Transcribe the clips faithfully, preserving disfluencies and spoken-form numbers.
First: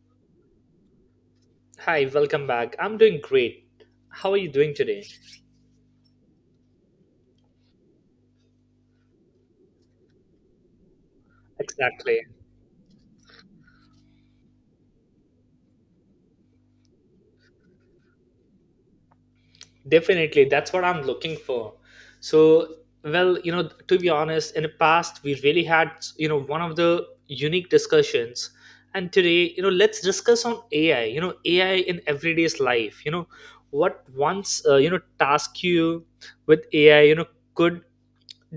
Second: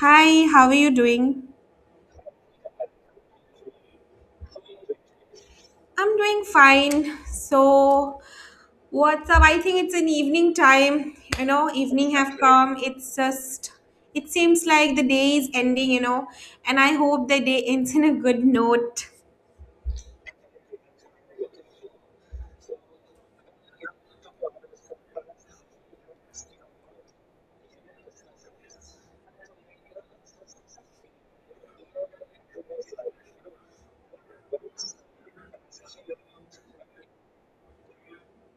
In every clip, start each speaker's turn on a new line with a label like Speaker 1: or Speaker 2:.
Speaker 1: Hi, how are you doing?
Speaker 2: Hi, welcome back. I'm doing great. How are you doing today?
Speaker 1: I'm doing fine. So, what's up? I think it's an evening time. You know, evening
Speaker 2: Exactly.
Speaker 1: have come. It's just, it seems like the day is ending, you know, and I hope the day ends in a good note.
Speaker 2: Definitely. That's what I'm looking for. So, well, you know, to be honest, in the past, we really had, you know, one of the unique discussions. And today, you know, let's discuss on A I, you know, A I in everyday's life. You know, what once, uh, you know, Task you with A I, you know, could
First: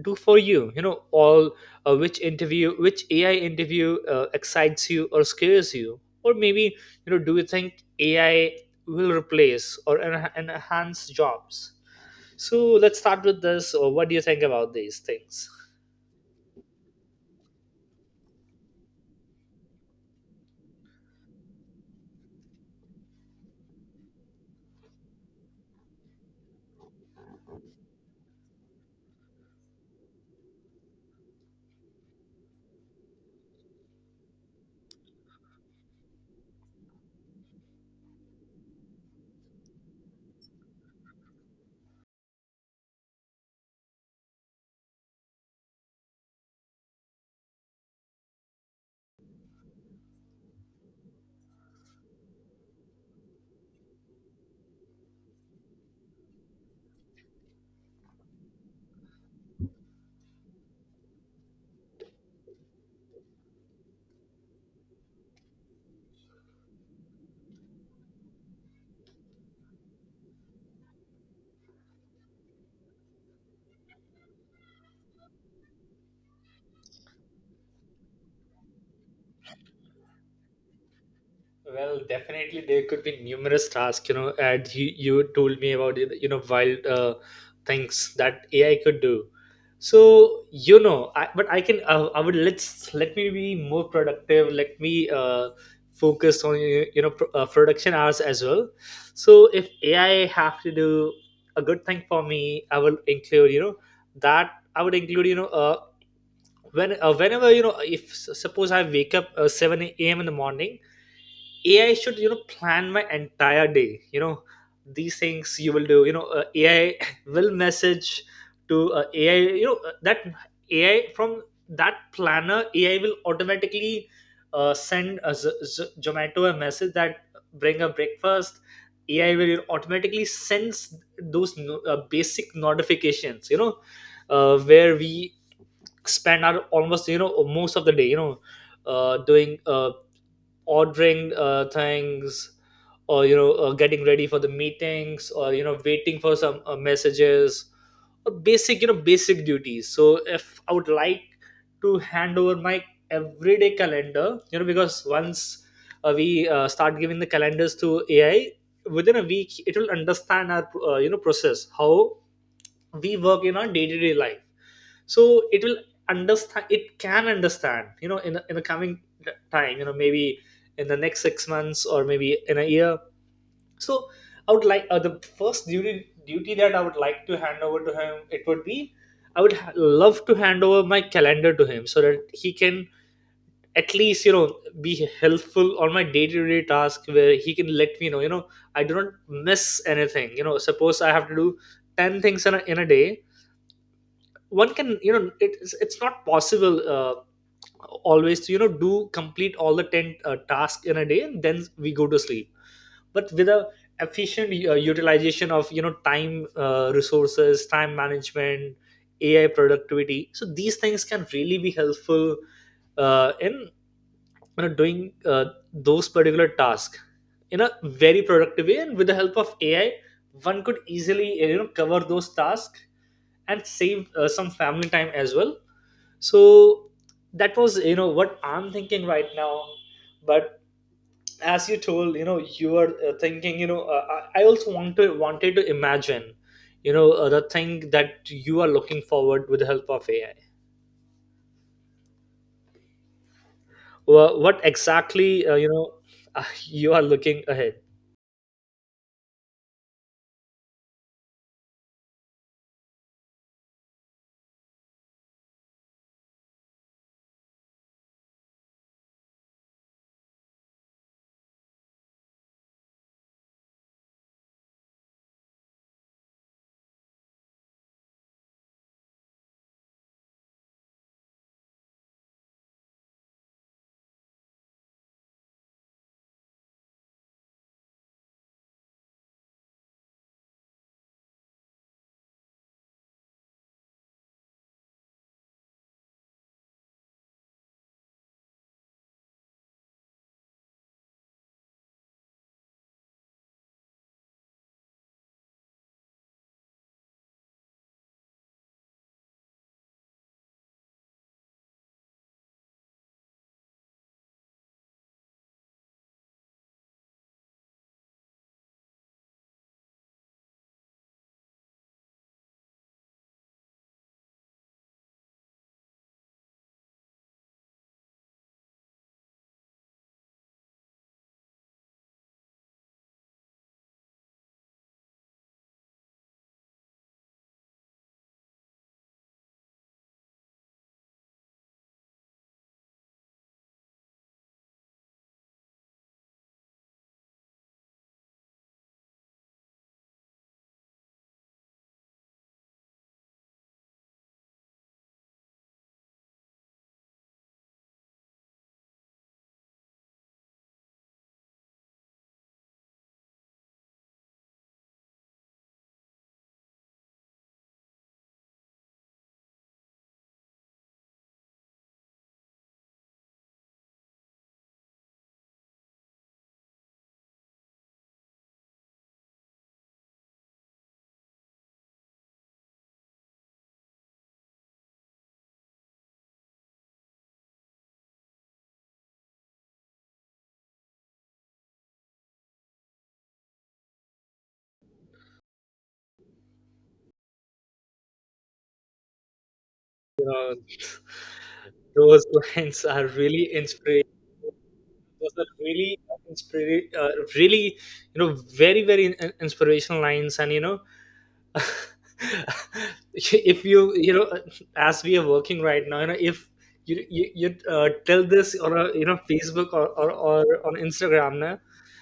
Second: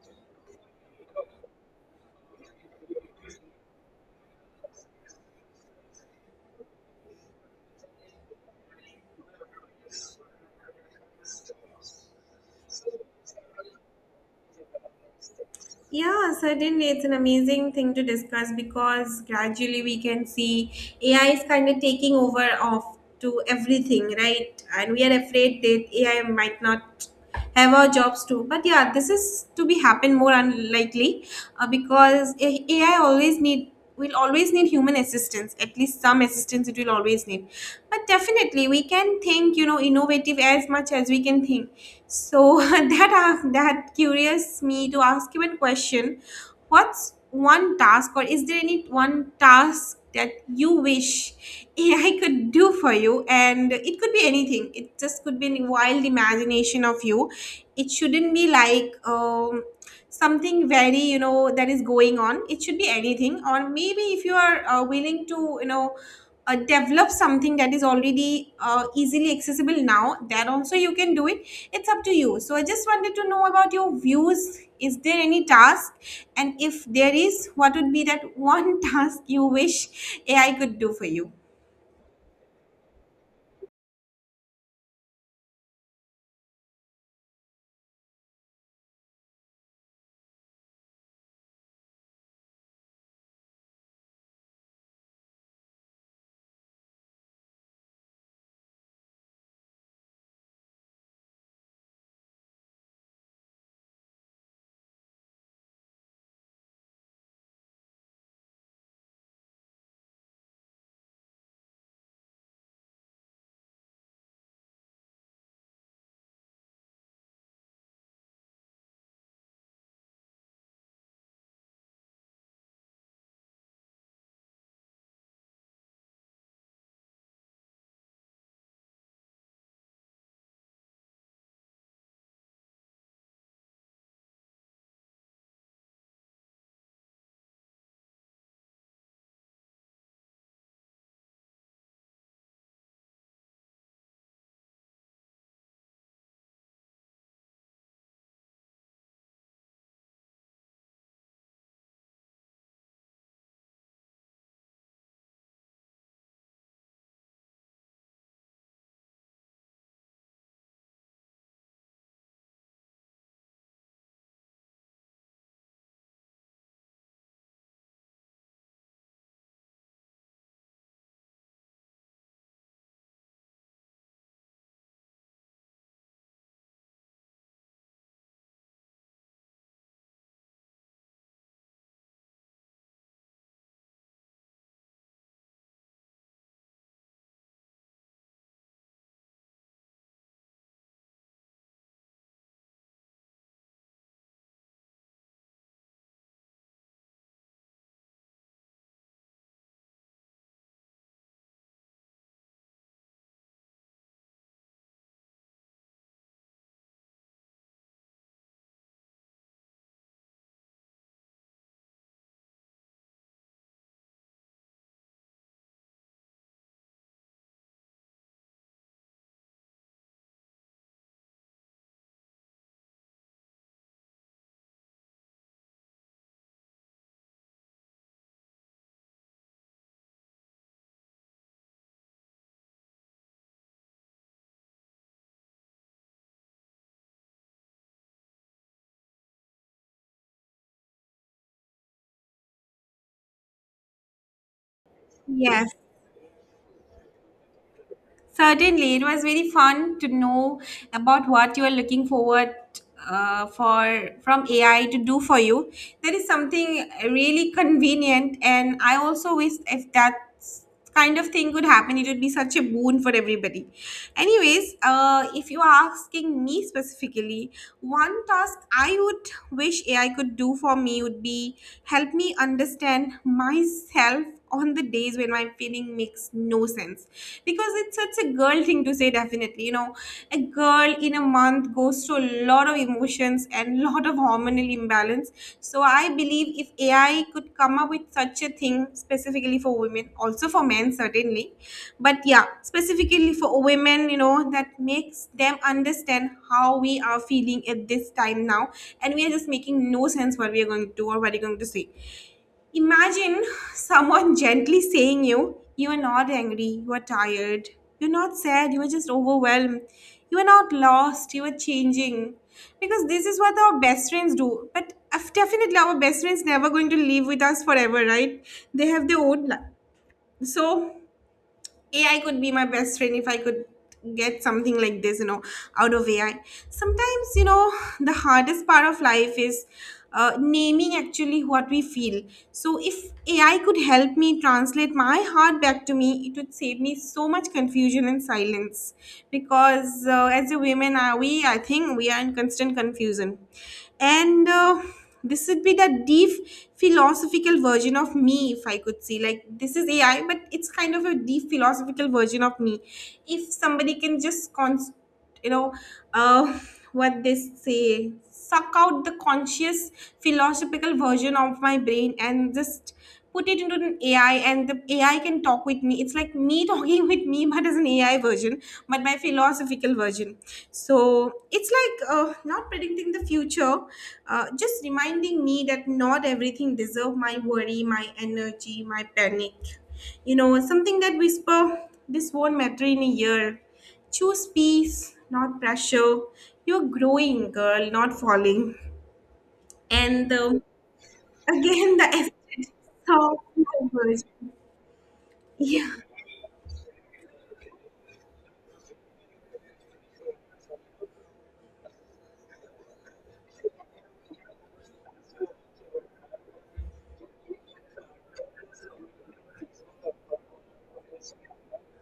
Speaker 2: do for you you know all uh, Which interview, which AI interview uh, excites you or scares you? Or maybe, you know, do you think AI will replace or en- enhance jobs? So let's start with this. Or what do you think about these things?
Speaker 1: Yeah, certainly. It's an amazing thing to discuss because gradually we can see A I is kind of taking over of to everything, right? And we are afraid that A I might not have our jobs too. But yeah, this is to be happen more unlikely uh, because A I always need we'll always need human assistance, at least some assistance it will always need. But definitely we can think, you know, innovative as much as we can think. So that uh, that curious me to ask you a question. What's one task, or is there any one task that you wish A I could do for you? And it could be anything, it just could be a wild imagination of you. It shouldn't be like um, something very, you know, that is going on. It should be anything, or maybe if you are uh, willing to, you know, uh, develop something that is already uh, easily accessible now, that also you can do it. It's up to you. So I just wanted to know about your views. Is there any task, and if there is, what would be that one task you wish AI could do for you?
Speaker 2: Well, definitely there could be numerous tasks, you know, and you, you told me about, you know, wild uh, things that A I could do. So, you know, I, but I can, uh, I would, let's, let me be more productive. Let me uh, focus on, you know, pro- uh, production hours as well. So if A I have to do a good thing for me, I will include, you know, that I would include, you know, uh, when, uh, whenever, you know, if suppose I wake up uh, seven a m in the morning, A I should, you know, plan my entire day. You know, these things you will do. You know uh, A I will message to uh, A I. You know uh, that A I, from that planner A I, will automatically uh, send a Z- Z- Zomato a message that uh, bring a breakfast. A I will automatically sends those no- uh, basic notifications. You know, uh, where we spend our almost, you know, most of the day. You know, uh, doing, uh, ordering uh, things, or, you know, uh, getting ready for the meetings, or, you know, waiting for some uh, messages, or basic, you know, basic duties. So if I would like to hand over my everyday calendar, you know, because once uh, we uh, start giving the calendars to AI, within a week it will understand our, uh, you know, process, how we work in our day-to-day life. So it will understand it can understand, you know, in the, in the coming time, you know, maybe in the next six months or maybe in a year. So I would like, uh, the first duty duty that I would like to hand over to him, it would be, I would ha- love to hand over my calendar to him, so that he can at least, you know, be helpful on my day-to-day task, where he can let me know, you know, I do not miss anything. You know, suppose I have to do ten things in a, in a day. One can, you know, it's it's not possible, uh, always, you know, do complete all the ten uh, tasks in a day and then we go to sleep. But with a efficient uh, utilization of, you know, time, uh, resources, time management, AI productivity, so these things can really be helpful uh, in, you know, doing uh, those particular tasks in a very productive way. And with the help of AI, one could easily, you know, cover those tasks and save uh, some family time as well. So that was, you know, what I'm thinking right now. But as you told, you know, you were uh, thinking, you know uh, i I also want to wanted to imagine, you know uh, the thing that you are looking forward with the help of AI. Wha- what exactly, uh, you
Speaker 1: Yes.
Speaker 2: know you are looking ahead,
Speaker 1: Certainly, it was very fun to know about what you are looking forward uh, for from A I to do for you. That is something really convenient, and I also wish if that kind of thing could happen, it would be such a boon for everybody. Anyways, uh, if you are asking me specifically, one task I would wish A I could do for me would be help me understand myself on the days when my feeling makes no sense, because it's such a girl thing to say. Definitely, you know, a girl in a month goes through a lot of emotions and lot of hormonal imbalance. So I believe if AI could come up with such a thing specifically for women, also for men certainly, but yeah, specifically for women, you know, that makes them understand how we are feeling at this time now, and we are just making no sense what we are going to do or what we're going to say. Imagine someone gently saying, you, you are not angry, you are tired, you're not sad, you are just overwhelmed, you are not lost, you are changing. Because this is what our best friends do. But af- definitely, our best friends never going to live with us forever, right? They have their own life. So A I could be my best friend if I could get something like this, you know, out of A I. Sometimes, you know, the hardest part of life is uh, naming actually what we feel. So, if A I could help me translate my heart back to me, it would save me so much confusion and silence. Because uh, as a women, are we? I think we are in constant confusion, and uh, this would be the deep philosophical version of me. If I could see, like, this is AI, but it's kind of a deep philosophical version of me, if somebody can just const- you know uh, what they say, suck out the conscious philosophical version of my brain and just put it into an A I, and the A I can talk with me. It's like me talking with me, but as an A I version, but my philosophical version. So it's like uh, not predicting the future, uh, just reminding me that not everything deserves my worry, my energy, my panic. You know, something that whisper, this won't matter in a year. Choose peace, not pressure. You're growing, girl, not falling.
Speaker 2: you
Speaker 1: And
Speaker 2: know
Speaker 1: um, again, the
Speaker 2: those
Speaker 1: aesthetic
Speaker 2: lines are
Speaker 1: song.
Speaker 2: really inspiring. Those are
Speaker 1: Yeah,
Speaker 2: really uh, inspira- uh, really, you know, very very in- inspirational lines. And, you know, if you, you know, as we are working right now, you know, if you you, you uh, tell this on a, you know, Facebook, or, or, or on Instagram na,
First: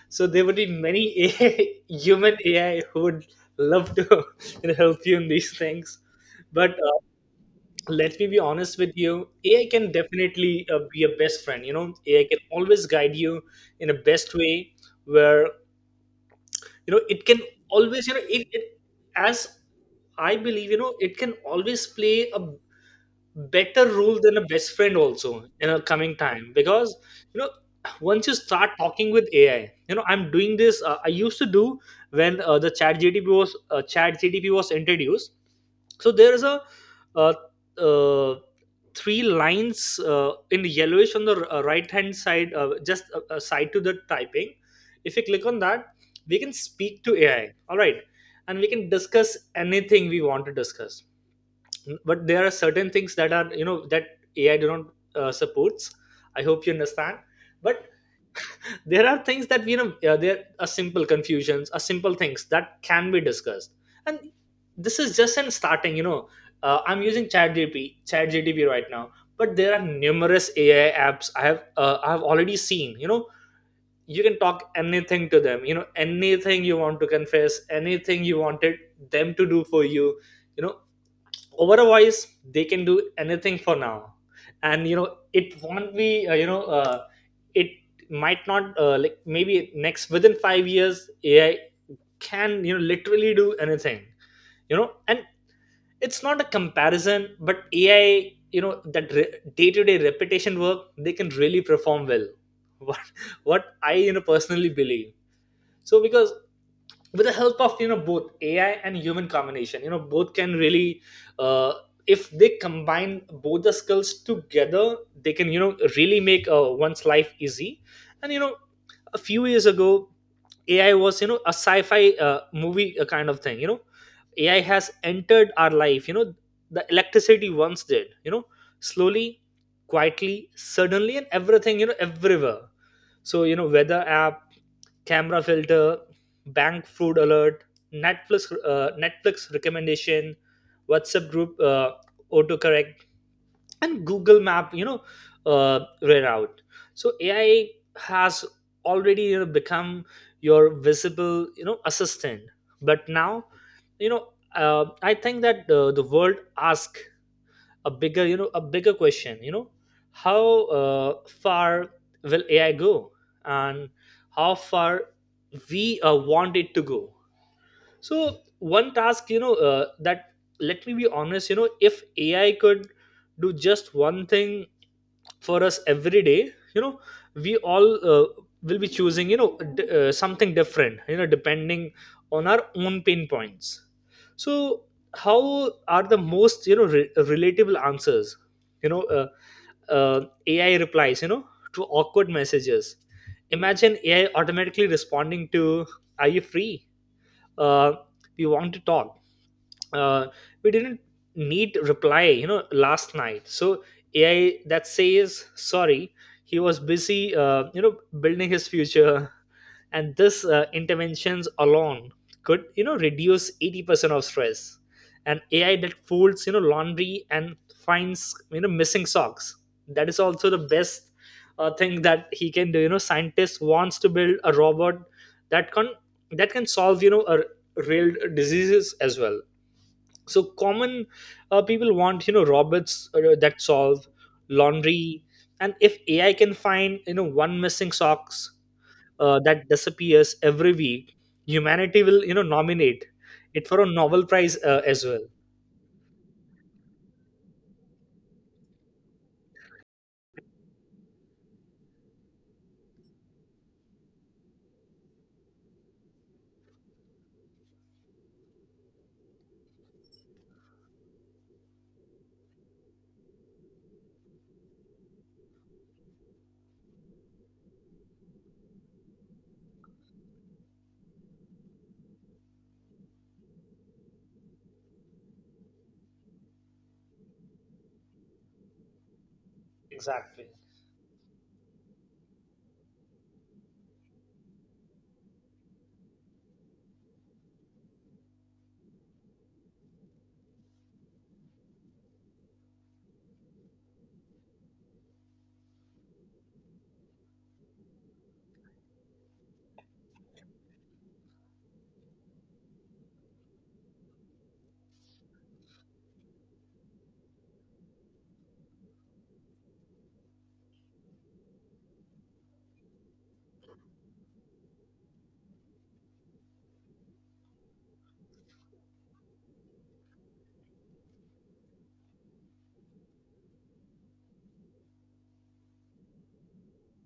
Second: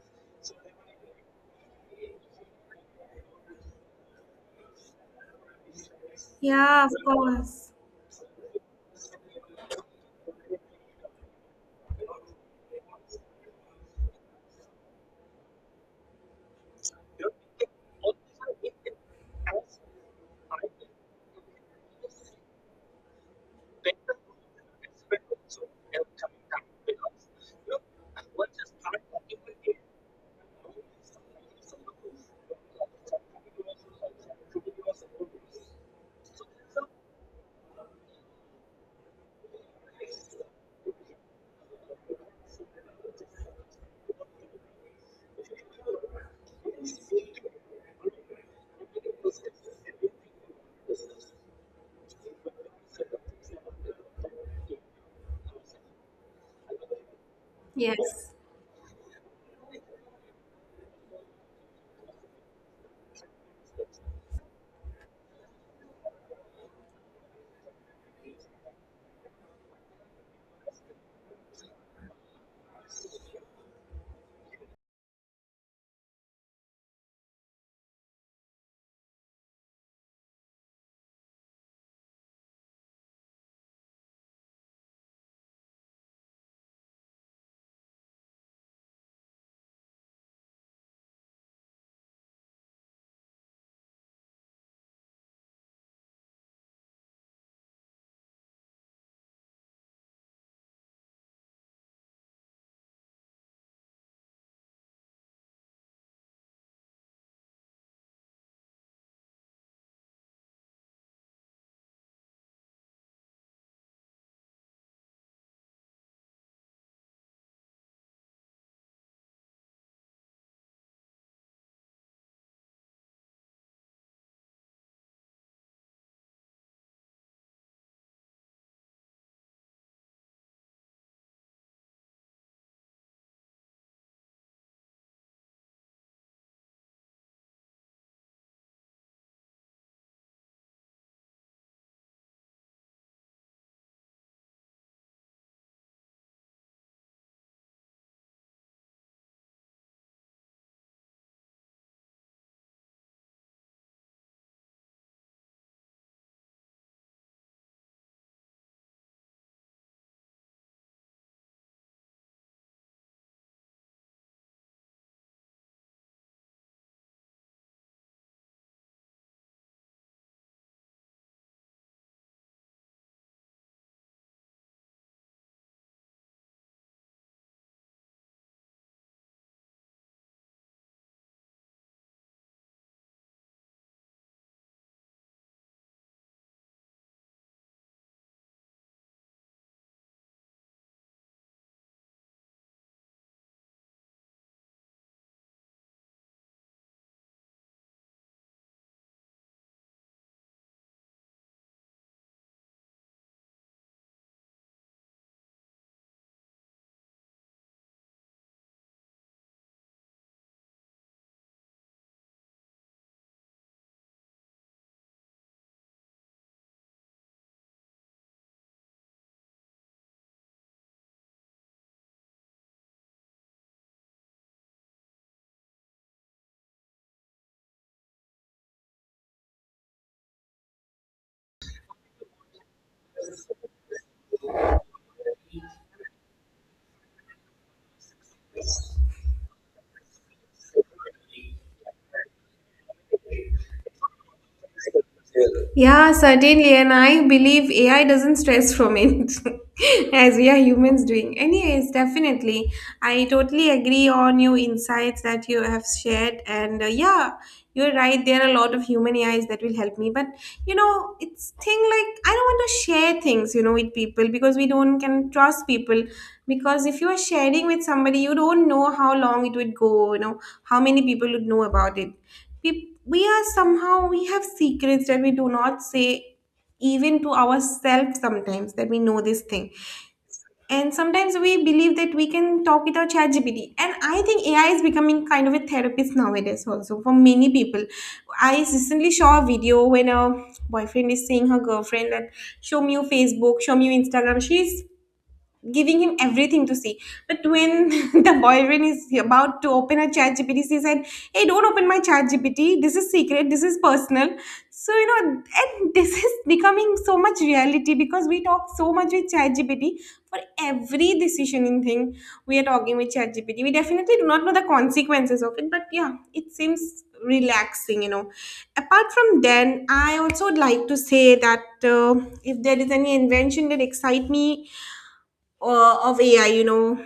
Speaker 2: so there would be many A I, human AI, who would love to you know, help you in these things. But
Speaker 1: yeah, of
Speaker 2: uh,
Speaker 1: course.
Speaker 2: let me be honest with you. AI can definitely uh, be a best friend, you know. AI can always guide you in a best way, where, you know, it can always you know it, it as I believe, you know, it can always play a better rule than a best friend also in a coming time. Because, you know, once you start talking with AI, you know, I'm doing this, uh, I used to do when uh, the chat GDP was, uh, chat GDP was introduced. So there is a uh, uh, three lines uh, in yellowish on the right hand side, uh, just uh, uh, side to the typing. If you click on that, we can speak to AI, all right, and we can discuss anything we want to discuss. But there are certain things that are, you know, that AI do not uh, supports. I hope you understand. But
Speaker 1: Yes.
Speaker 2: there are things that, you know, uh, there are simple confusions, are simple things that can be discussed. And this is just in starting, you know, uh, I'm using ChatGPT ChatGPT right now. But there are numerous AI apps i have uh, i have already seen, you know. You can talk anything to them, you know, anything you want to confess, anything you wanted them to do for you, you know. Otherwise, they can do anything for now. And you know, it won't be, uh, you know uh, it might not, uh, like maybe next, within five years, AI can, you know, literally do anything, you know. And it's not a comparison, but AI, you know, that re- day-to-day repetition work, they can really perform well. what what I, you know, personally believe. So because with the help of, you know, both AI and human combination, you know, both can really uh, if they combine both the skills together, they can, you know, really make uh, one's life easy. And, you know, a few years ago, AI was, you know, a sci-fi uh, movie uh, kind of thing, you know. AI has entered our life, you know, the electricity once did, you know, slowly, quietly, suddenly, and everything, you know, everywhere. So, you know, weather app, camera filter, bank fraud alert, Netflix uh, Netflix recommendation, WhatsApp group, uh, autocorrect, and Google Map, you know, uh, reroute. So A I has already, you know, become your visible, you know, assistant, but now, you know. Uh, I think that uh, the world asks a bigger you know a bigger question, you know, how uh, far will AI go, and how far we uh, want it to go. So one task, you know, uh, that, let me be honest, you know, if AI could do just one thing for us every day, you know, we all uh, will be choosing, you know, d- uh, something different, you know, depending on our own pain points. So how are the most, you know, re- relatable answers, you know, uh, uh, AI replies, you know, to awkward messages. Imagine AI automatically responding to, are you free, uh, we want to talk, uh, we didn't need reply, you know, last night. So AI that says sorry, he was busy, uh, you know, building his future. And this uh, interventions alone could, you know, reduce eighty percent of stress. And AI that folds, you know, laundry and finds, you know, missing socks, that is also the best uh, thing that he can do. You know, scientist wants to build a robot that can, that can solve, you know, a real diseases as well. So common, uh, people want, you know, robots uh, that solve laundry. And if AI can find, you know, one missing socks uh, that disappears every week, humanity will, you know, nominate it for a Nobel Prize uh, as well.
Speaker 1: Yeah, certainly. And I believe A I doesn't stress from it as we are humans doing. Anyways, definitely. I totally agree on your insights that you have shared. And uh, yeah, you're right. There are a lot of human A Is that will help me. But, you know, it's thing like I don't want to share things, you know, with people because we don't can trust people. Because if you are sharing with somebody, you don't know how long it would go, you know, how many people would know about it. We are somehow, we have secrets that we do not say even to ourselves sometimes, that we know this thing.
Speaker 2: Exactly.
Speaker 1: And sometimes we believe that we can talk with our chat, and I think AI is becoming kind of a therapist nowadays also for many people. I recently saw a video when a boyfriend is saying her girlfriend that, show me your Facebook, show me your Instagram. She's giving him everything to see. But when the boyfriend is about to open a chat G P T, she said, hey, don't open my chat G P T. This is secret. This is personal. So, you know, and this is becoming so much reality, because we talk so much with chat G P T for every decision in thing. We are talking with chat G P T. We definitely do not know the consequences of it, but yeah, it seems relaxing, you know. Apart from then, I also would like to say that uh, if there is any invention that excite me uh, of A I, you know.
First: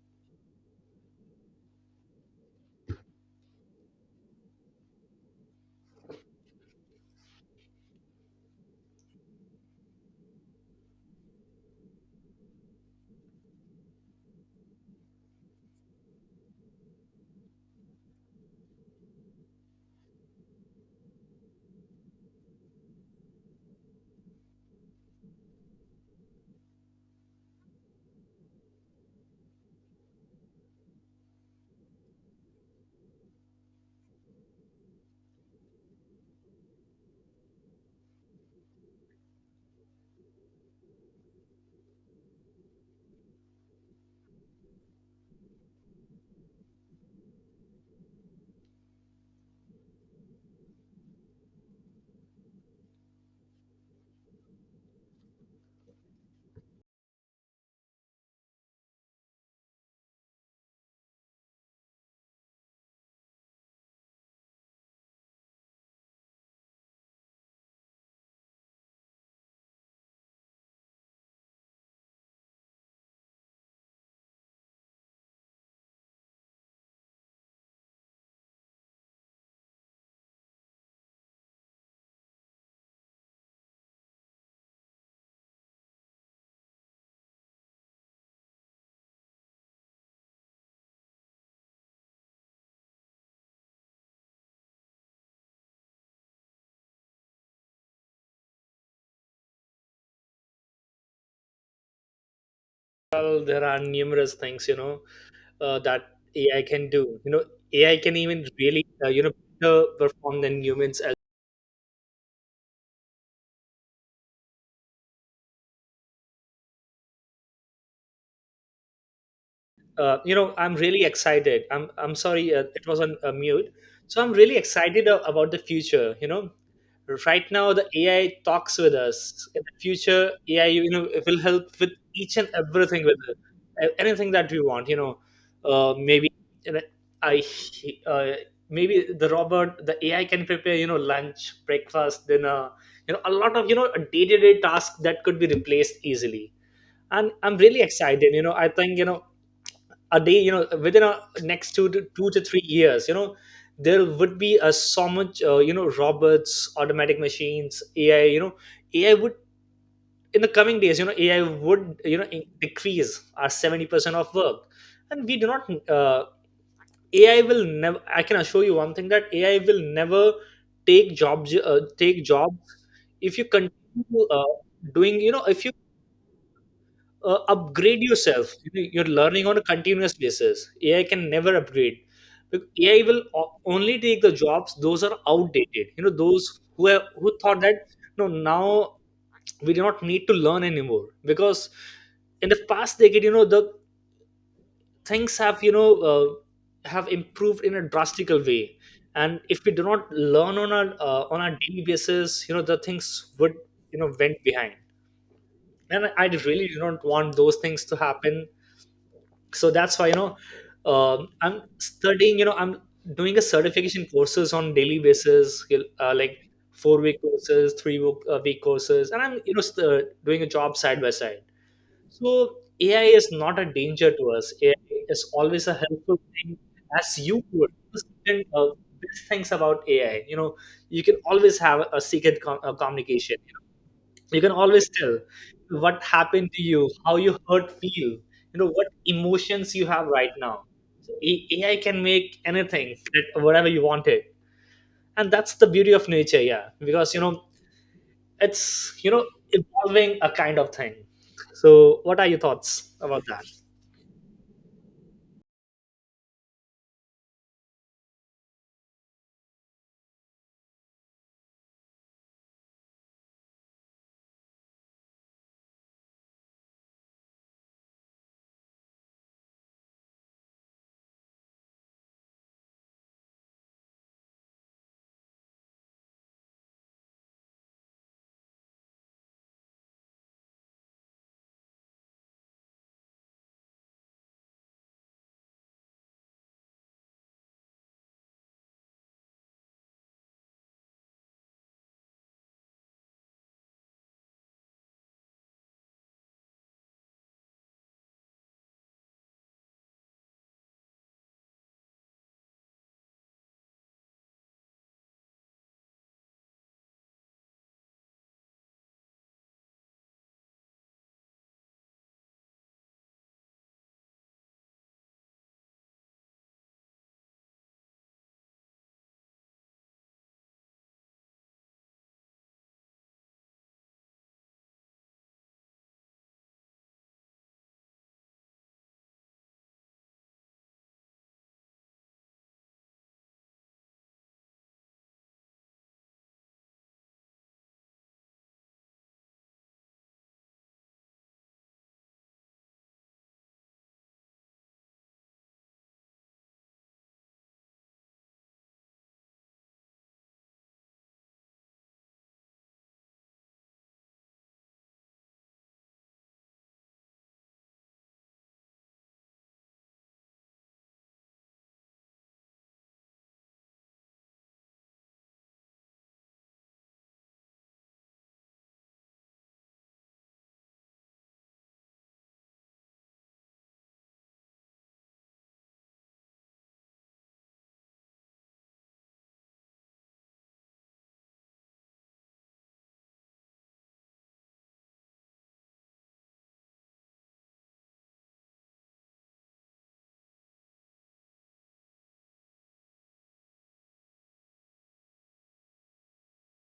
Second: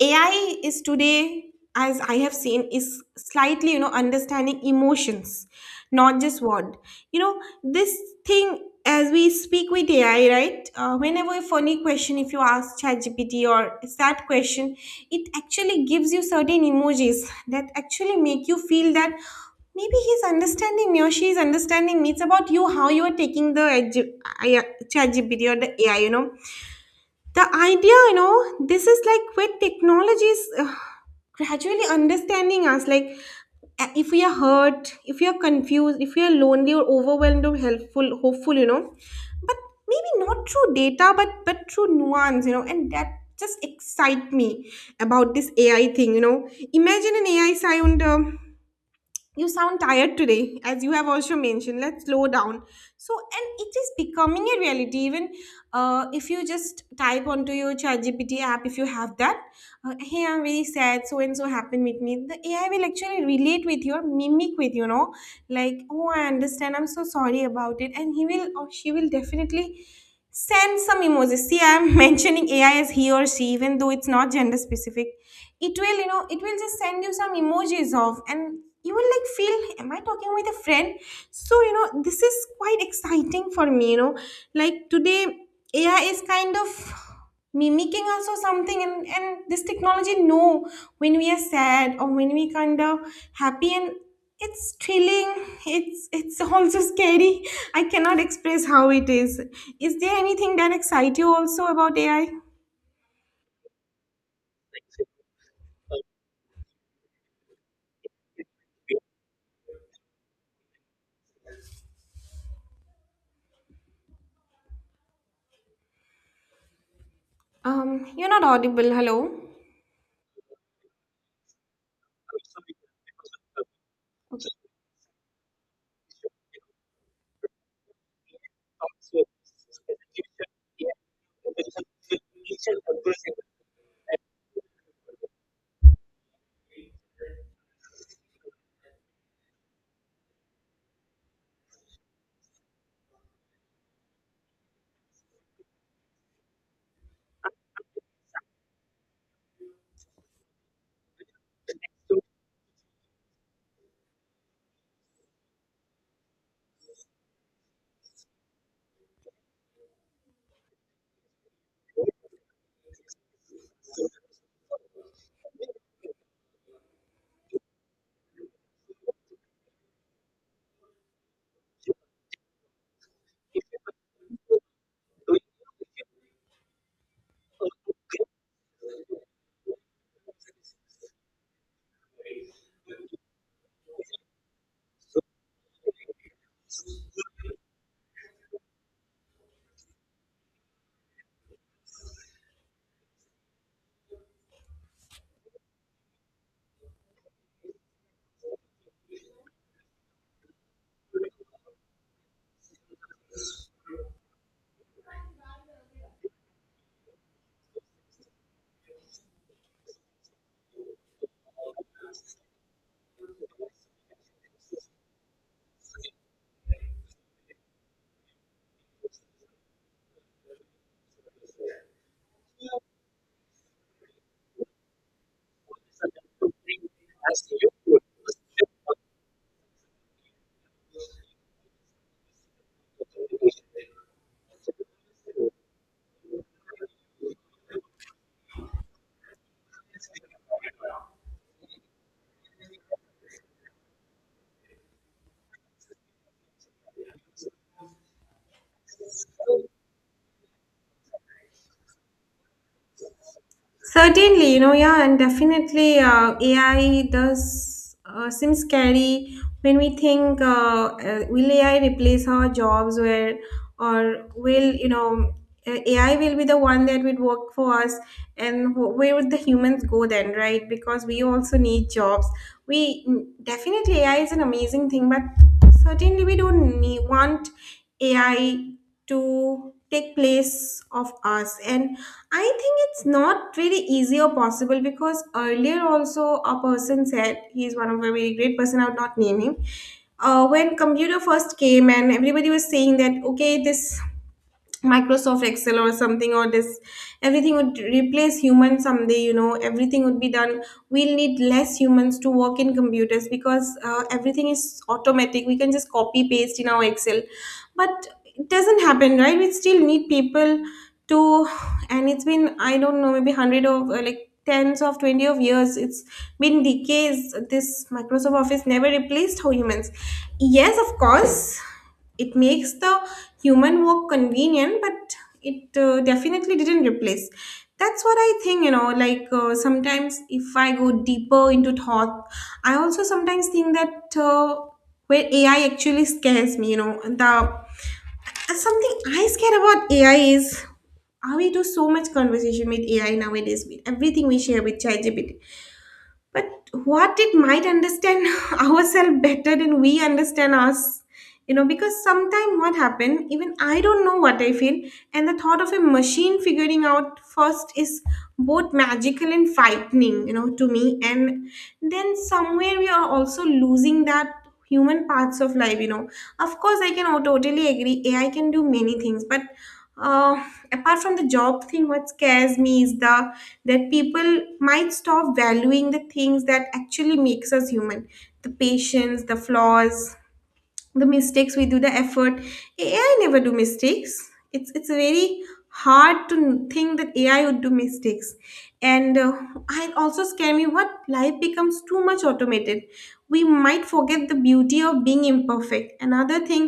Speaker 1: A I is today, as I have seen, is slightly, you know, understanding emotions, not just word. You know, this thing as we speak with A I, right? Uh, whenever a funny question, if you ask ChatGPT or that question, it actually gives you certain emojis that actually make you feel that maybe he's understanding me or she is understanding me. It's about you, how you are taking the edu- I- uh, ChatGPT or the A I, you know, the idea. You know, this is like where technology is uh, gradually understanding us, like uh, if we are hurt, if we are confused, if we are lonely or overwhelmed or helpful, hopeful, you know. But maybe not through data, but but through nuance, you know, and that just excite me about this AI thing. You know, imagine an AI sound, um, you sound tired today, as you have also mentioned, let's slow down. So, and it is becoming a reality even uh, if you just type onto your ChatGPT app, if you have that, uh, hey, I'm very sad, so and so happened with me, the AI will actually relate with you or mimic with, you know, like, oh, I understand, I'm so sorry about it. And he will or she will definitely send some emojis. See, I'm mentioning AI as he or she, even though it's not gender specific. It will, you know, it will just send you some emojis of, and you will like feel, am I talking with a friend? So, you know, this is quite exciting for me, you know. Like, today AI is kind of mimicking us or something, and and this technology know when we are sad or when we kind of happy. And it's thrilling, it's it's also scary. I cannot express how it is. Is there anything that excites you also about AI?
Speaker 2: Well, there are numerous things, you know, uh, that AI can do, you know. AI can even really uh, you know, better perform than humans.
Speaker 1: Um, you're not audible, hello?
Speaker 2: Uh, you know, I'm really excited. I'm i'm sorry, uh, it was on uh, mute. So I'm really excited a- about the future, you know. Right now the AI talks with us. In the future, AI, you know, it will help with each and everything with it. A- anything that we want, you know uh, maybe you know, I uh, maybe the robot, the AI, can prepare, you know, lunch, breakfast, dinner. You know a lot of you know day-to-day tasks that could be replaced easily, and I'm really excited. You know, I think, you know, a day, you know, within a next two to two to three years, you know, there would be a so much uh, you know, robots, automatic machines, AI. You know ai would In the coming days, you know, AI would, you know, in- decrease our seventy percent of work. And we do not uh, AI will never. I can assure you one thing, that AI will never take jobs, uh, take jobs. If you continue, uh, doing, you know, if uh, upgrade yourself, you know, you're learning on a continuous basis, AI can never upgrade. Bec- AI will o- only take the jobs those are outdated, you know, those who have, who thought that no, now we do not need to learn anymore, because in the past decade, you know, the things have, you know, uh, have improved in a drastical way. And if we do not learn on a uh, on a daily basis, you know, the things would, you know, went behind, and I really do not want those things to happen. So that's why, you know, um I'm studying, you know, I'm doing a certification courses on daily basis, uh, like four week courses, three week, uh, week courses, and I'm, you know, st- uh, doing a job side by side. So AI is not a danger to us. AI is always a helpful thing, as you would. and, uh, Best things about AI, you know, you can always have a secret com- uh, communication. You can always tell what happened to you, how you hurt feel, you know, what emotions you have right now. So A- AI can make anything that- whatever you want it. And that's the beauty of nature, yeah, because, you know, it's, you know, evolving a kind of thing. So what are your thoughts about that?
Speaker 1: Certainly, you know, yeah, and definitely uh, A I does uh, seem scary. When we think uh, uh, will A I replace our jobs, where or will, you know, uh, A I will be the one that would work for us, and wh- where would the humans go then, right? Because we also need jobs. We mm, definitely A I is an amazing thing, but certainly we don't need, want A I to take place of us. And I think it's not very easy or possible, because earlier also a person said, he's one of a very great person, I would not name him. Uh, when computer first came and everybody was saying that, okay, this Microsoft Excel or something, or this, everything would replace humans someday. You know, everything would be done. We'll need less humans to work in computers because uh, everything is automatic. We can just copy paste in our Excel. But it doesn't happen, right? We still need people to, and it's been, I don't know, maybe a hundred of uh, like tens of twenty of years, it's been decays. This Microsoft office never replaced how humans. Yes, of course, it makes the human work convenient, but it uh, definitely didn't replace. That's what I think, you know, like uh, sometimes if I go deeper into thought, I also sometimes think that uh, where AI actually scares me, you know. The and something I scare about A I is how we do so much conversation with A I nowadays, with everything we share with ChatGPT. But what it might understand ourselves better than we understand us. You know, because sometimes what happen, even I don't know what I feel, and the thought of a machine figuring out first is both magical and frightening, you know, to me. And then somewhere we are also losing that human parts of life, you know. Of course I can, oh, totally agree AI can do many things, but uh, apart from the job thing, what scares me is the that people might stop valuing the things that actually makes us human: the patience, the flaws, the mistakes we do, the effort. AI never do mistakes. It's it's very hard to think that AI would do mistakes. And uh, I also scare me what life becomes too much automated. We might forget the beauty of being imperfect. Another thing,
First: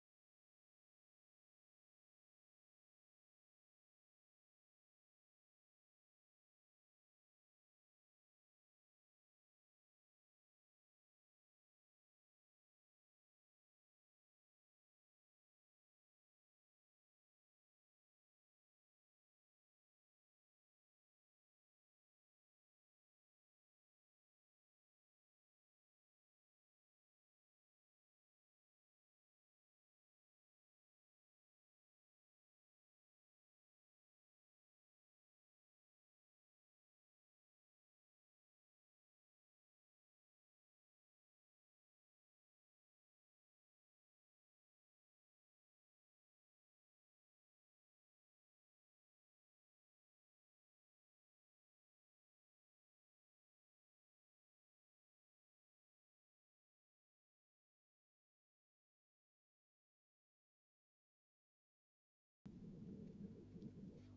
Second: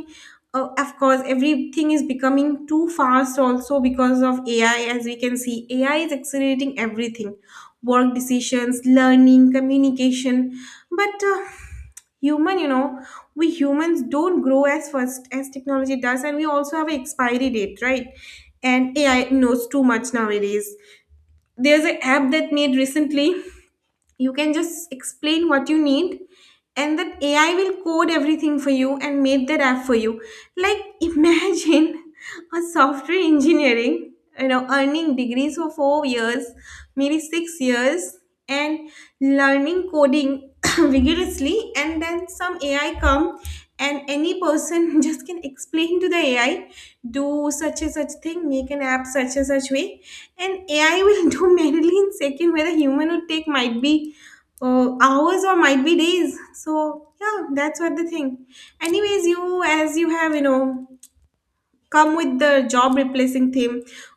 Speaker 1: uh, of course everything is becoming too fast also because of AI. As we can see, AI is accelerating everything: work, decisions, learning, communication. But uh, human, you know, we humans don't grow as fast as technology does, and we also have an expiry date, right? And AI knows too much nowadays. There's an app that made recently. You can just explain what you need, and that AI will code everything for you and make that app for you. Like, imagine a software engineering, you know, earning degrees for four years, maybe six years, and learning coding vigorously, and then some AI come, and any person just can explain to the AI, do such and such thing, make an app such and such way, and AI will do manually in second where the human would take might be uh, hours or might be days. So yeah, that's what the thing. Anyways, you, as you have, you know, come with the job replacing theme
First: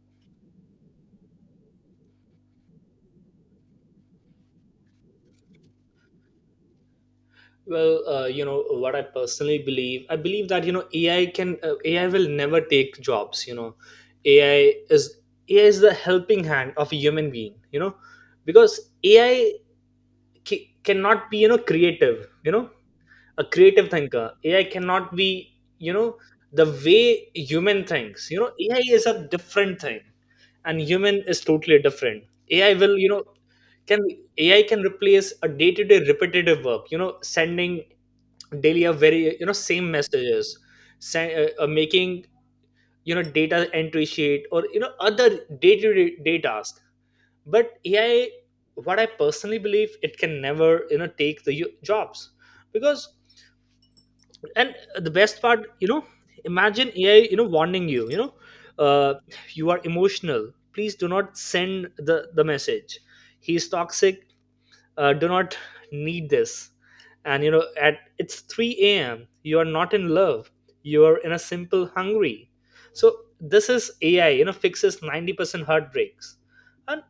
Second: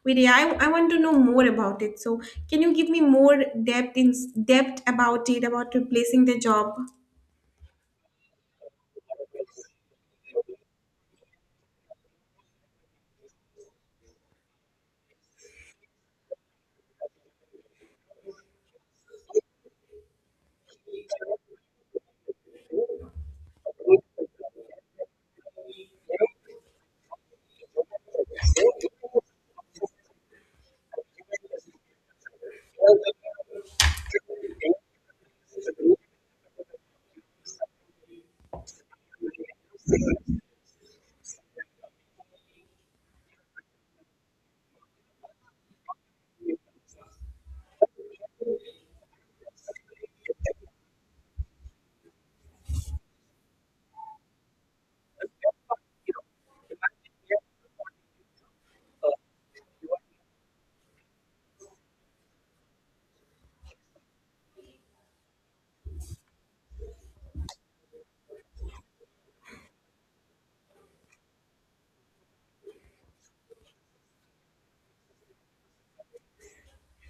Speaker 1: with AI, I want to know more about it, so can you give me more depth in depth about it, about replacing the job?
Speaker 2: Well, uh, you know what, I personally believe, I believe that, you know, AI can uh, AI will never take jobs, you know. ai is AI is the helping hand of a human being, you know, because AI ca- cannot be, you know, creative, you know. A creative thinker AI cannot be, you know, the way human thinks, you know. AI is a different thing and human is totally different. AI will, you know, can, AI can replace a day-to-day repetitive work, you know, sending daily a very, you know, same messages, send, uh, uh, making, you know, data entry sheet or, you know, other day-to-day day task. But AI, what I personally believe, it can never, you know, take the u- jobs, because. And the best part, you know, imagine AI, you know, warning you, you know, uh, you are emotional, please do not send the the message, he is toxic, uh, do not need this. And, you know, at it's three a.m., you are not in love, you are in a simple hungry. So this is AI, you know, fixes ninety percent heartbreaks. And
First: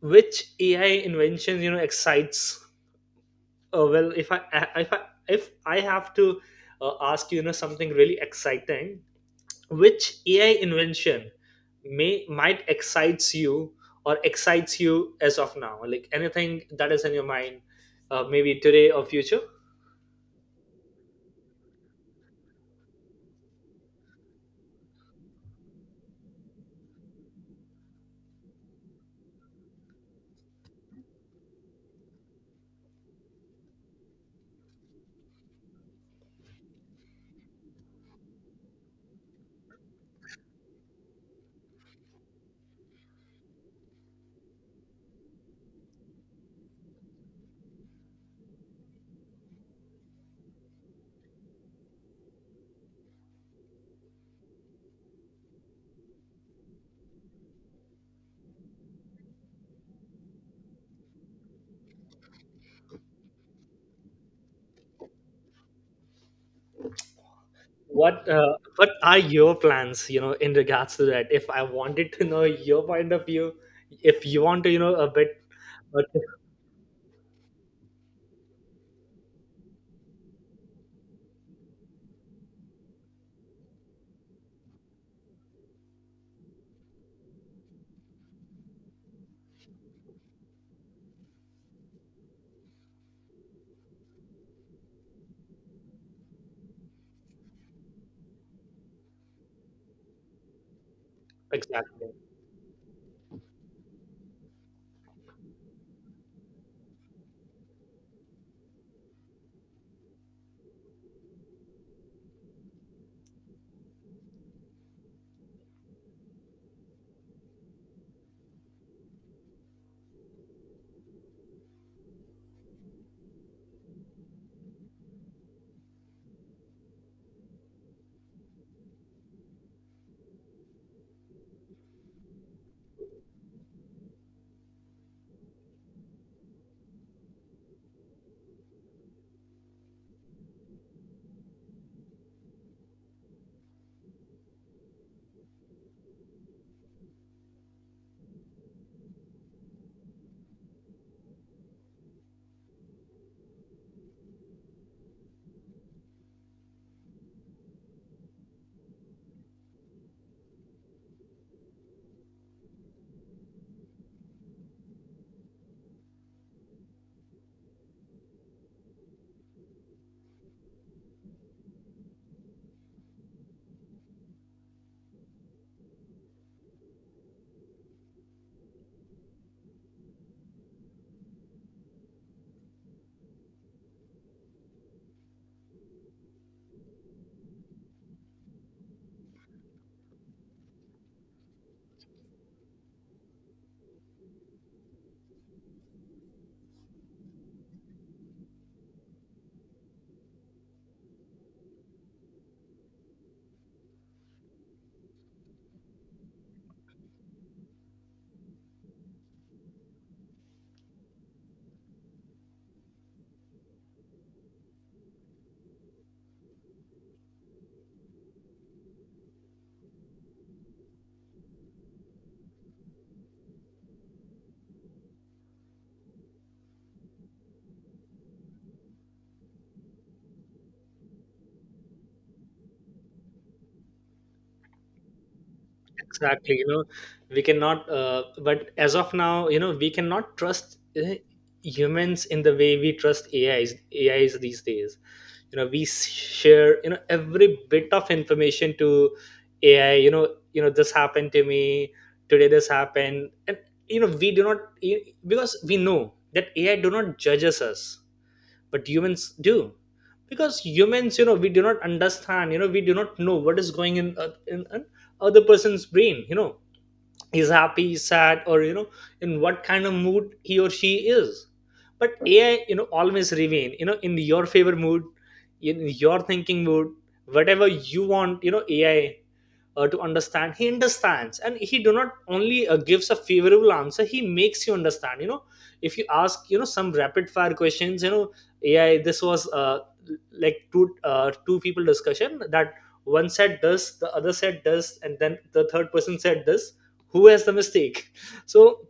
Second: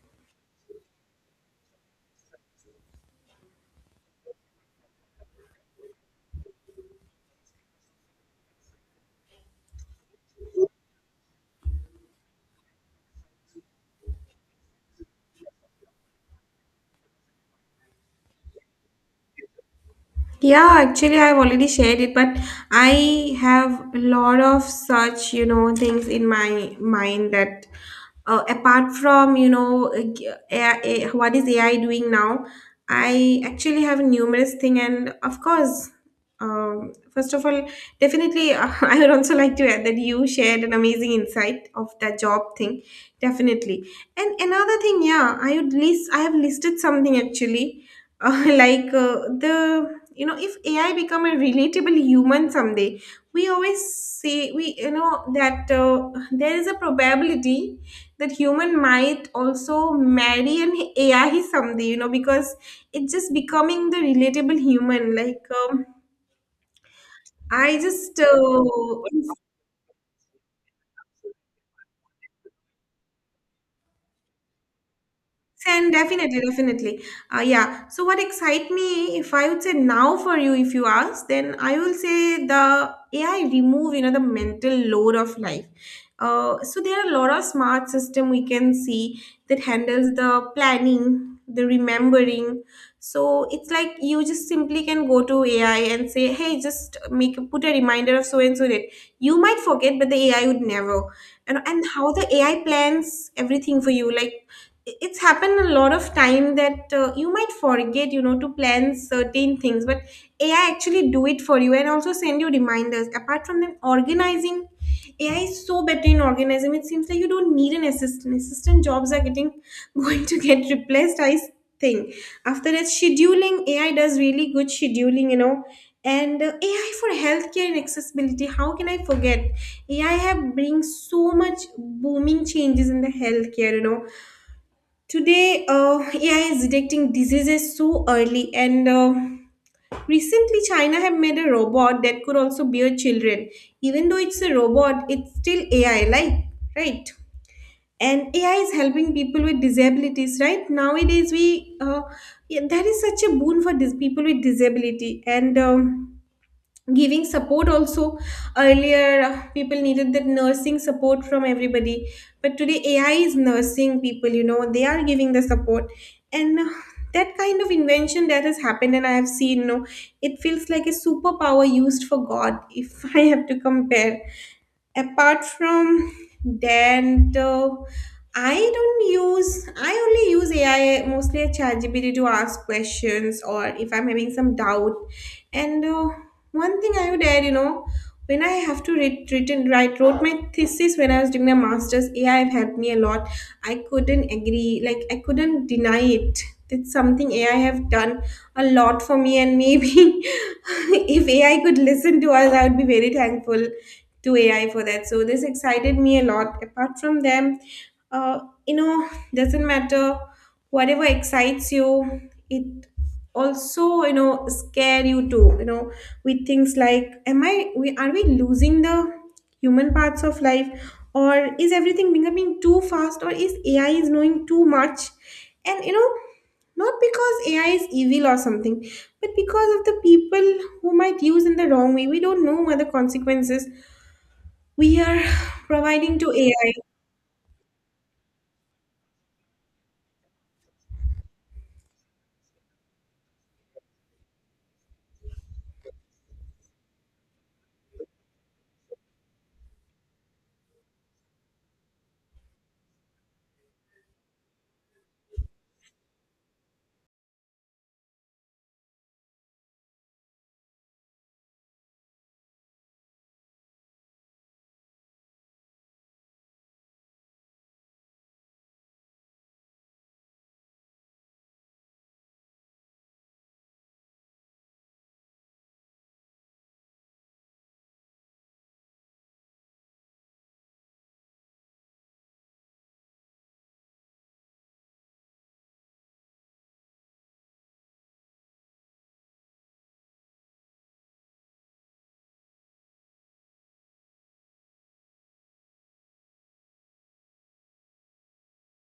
Speaker 2: which AI inventions, you know, excites, uh, well if i uh, if i if I have to uh, ask you, you know, something really exciting, which AI invention may might excites you, or excites you as of now, like anything that is in your mind, uh, maybe today or future.
Speaker 1: Yeah, actually, I've already shared it, but I have a lot of such, you know, things in my mind that, uh, apart from, you know, uh, g- A I, A- what is A I doing now, I actually have numerous thing, and of course, um, first of all, definitely, uh, I would also like to add that you shared an amazing insight of that job thing, definitely. And another thing, yeah, I would list, I have listed something actually. Uh, like, uh, the, you know, if AI become a relatable human someday. We always say we, you know, that uh, there is a probability that human might also marry an AI someday, you know, because it's just becoming the relatable human. Like, um, I just
Speaker 2: What uh, what
Speaker 1: uh,
Speaker 2: are your plans, you know, in regards to that, if I wanted to know your point of view, if you want to, you know, a bit,
Speaker 1: and
Speaker 2: but.
Speaker 1: definitely, definitely. Uh, yeah. So what excites me, if I would say now for you, if you ask, then I will say the A I remove, you know, the mental load of life. Uh, so there are a lot of smart system we can see that handles the planning, the remembering. So it's like you just simply can go to A I and say, hey, just make put a reminder of so and so date. You might forget, but the A I would never. And and
Speaker 2: Exactly.
Speaker 1: how the A I plans everything for you. Like, it's happened a lot of time that uh, you might forget, you know, to plan certain things, but AI actually do it for you, and also send you reminders. Apart from them, organizing, AI is so better in organizing. It seems like you don't need an assistant. Assistant jobs are getting going to get replaced, I think. After that, scheduling, AI does really good scheduling, you know. And uh, AI for healthcare and accessibility, how can I forget? AI have bring so much booming changes in the healthcare, you know. Today, uh, A I is detecting diseases so early, and uh, recently, China have made a robot that could also bear children. Even though it's a robot, it's still A I, like, right? And A I is helping people with disabilities, right? Nowadays, we uh, yeah, that is such a boon for these people with disability, and Um, giving support also. Earlier, uh, people needed that nursing support from everybody, but today AI is nursing people, you know, they are giving the support. And uh, that kind of invention that has happened and I have seen, you know, it feels like a superpower used for god, if I have to compare. Apart from that, uh, I don't use I only use AI mostly at ChatGPT to ask questions, or if I'm having some doubt. And uh, one thing I would add, you know, when I have to write written write wrote my thesis when I was doing my masters, AI have helped me a lot. I couldn't agree, like, I couldn't deny it. It's something AI have done a lot for me. And maybe if AI could listen to us, I would be very thankful to A I for that. So this excited me a lot. Apart from them, uh, you know, doesn't matter whatever excites you, it also, you know, scare you too. You know, with things like, am I? We are we losing the human parts of life, or is everything becoming too fast, or is A I is knowing too much? And you know, not because A I is evil or something, but because of the people who might use in the wrong way. We don't know what the consequences we are providing to
Speaker 2: Exactly, you
Speaker 1: A I.
Speaker 2: know, we cannot uh, but as of now, you know, we cannot trust uh, humans in the way we trust AIs. AIs these days, you know, we s- share, you know, every bit of information to AI, you know. You know, this happened to me, today this happened, and, you know, we do not, because we know that AI do not judges us, but humans do, because humans, you know, we do not understand, you know, we do not know what is going in, uh, in, in other person's brain, you know, he's happy, he's sad, or, you know, in what kind of mood he or she is. But AI, you know, always remain, you know, in your favor mood, in your thinking mood, whatever you want, you know, AI uh, to understand, he understands, and he do not only uh, gives a favorable answer, he makes you understand, you know. If you ask, you know, some rapid fire questions, you know, AI, this was uh, like two uh, two people discussion, that one said this, the other said this, and then the third person said this, who has the mistake? So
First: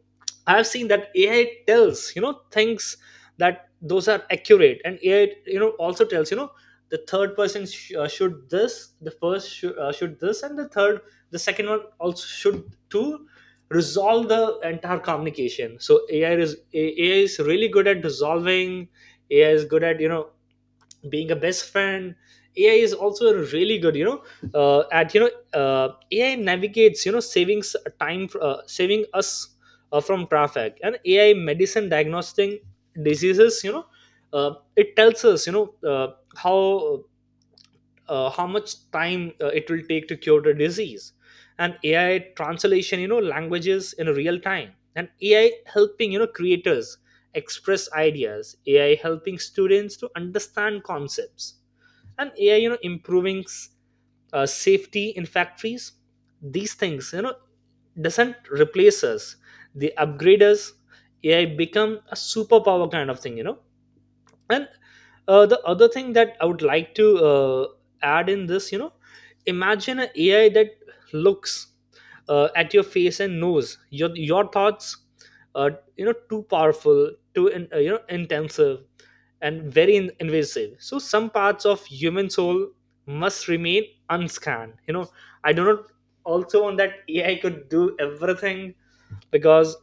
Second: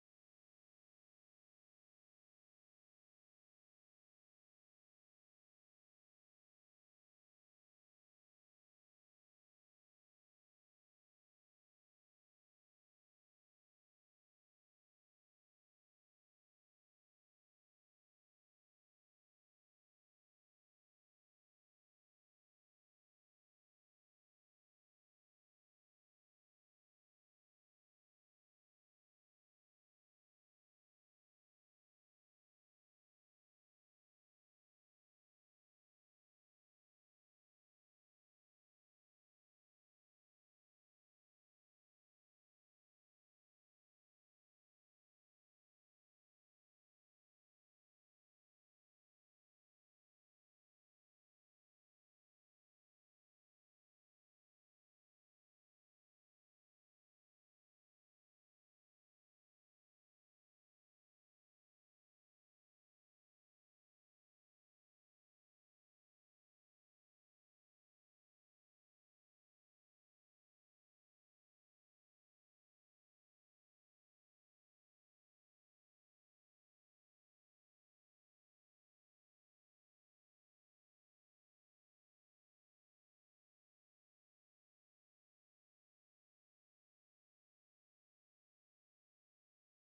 Speaker 2: I've seen that AI tells, you know, things that those are accurate. And AI, you know, also tells, you know, the third person sh- uh, should this, the first sh- uh, should this, and the third, the second one also should, to resolve the entire communication. So AI is A- AI is really good at resolving. AI is good at, you know, being a best friend. AI is also really good, you know, uh, at you know uh, AI navigates, you know, savings time fr- uh, saving us uh, from traffic. And AI medicine diagnosing diseases, you know, uh, it tells us, you know, uh, how uh, how much time uh, it will take to cure the disease. And AI translation, you know, languages in real time. And AI helping, you know, creators express ideas. AI helping students to understand concepts. And AI, you know, improving s- uh, safety in factories. These things, you know, doesn't replace us, they upgrade us. AI become a superpower kind of thing, you know. And uh, the other thing that I would like to uh, add in this, you know, imagine an AI that looks uh, at your face and knows your your thoughts, are, you know, too powerful, too in, uh, you know, intensive, and very in- invasive. So some parts of human soul must remain unscanned, you know. I do not also want that AI could do everything, because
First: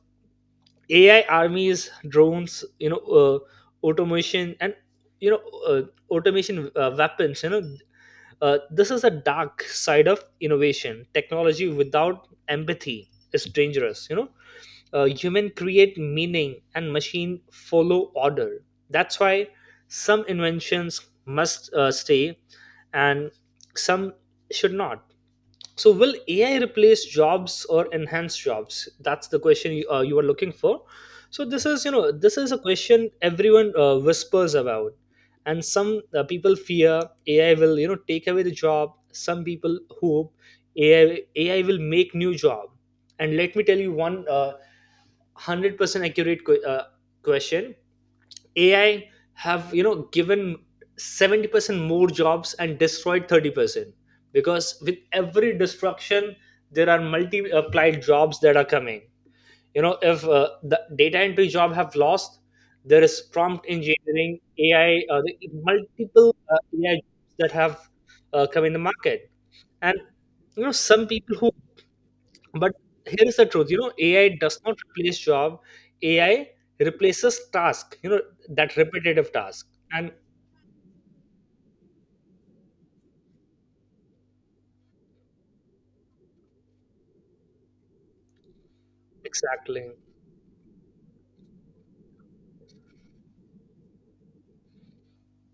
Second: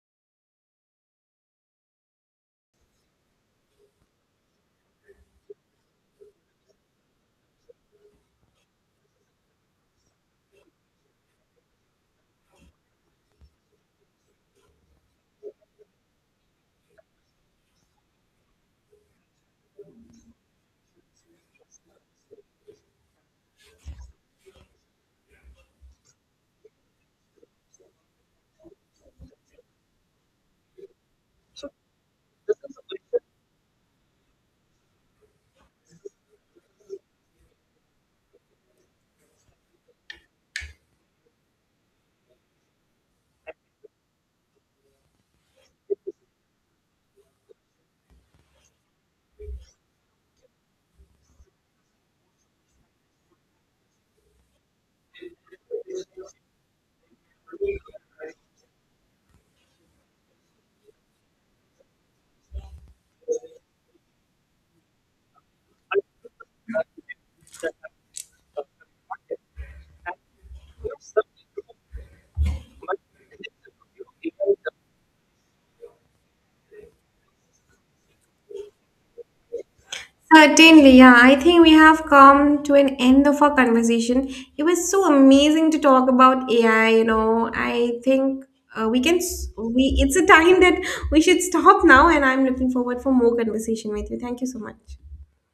Speaker 2: A I armies, drones, you know, uh, automation, and, you know, uh, automation uh, weapons. You know, uh, this is a dark side of innovation. Technology without empathy is dangerous. You know, uh, human create meaning and machine follow order. That's why some inventions must uh, stay, and some should not. So will A I replace jobs or enhance jobs? That's the question you, uh, you are looking for. So this is, you know, this is a question everyone uh, whispers about. And some uh, people fear A I will, you know, take away the job. Some people hope A I A I will make new job. And let me tell you one uh, one hundred percent accurate que- uh, question: A I have, you know, given seventy percent more jobs and destroyed thirty percent, because with every destruction there are multiplied jobs that are coming, you know. If uh, the data entry job have lost, there is prompt engineering AI uh, the multiple uh, AI jobs that have uh, come in the market. And, you know, some people who, but here is the truth, you know, AI does not replace job. AI replaces task, you know, that repetitive task. And
Speaker 1: Certainly, yeah. I think we have come to an end of our conversation. It was so amazing to talk about A I, you know. I think uh, we can s- we
Speaker 2: exactly.
Speaker 1: it's a time that we should stop now, and I'm looking forward for more conversation with you. Thank you so much.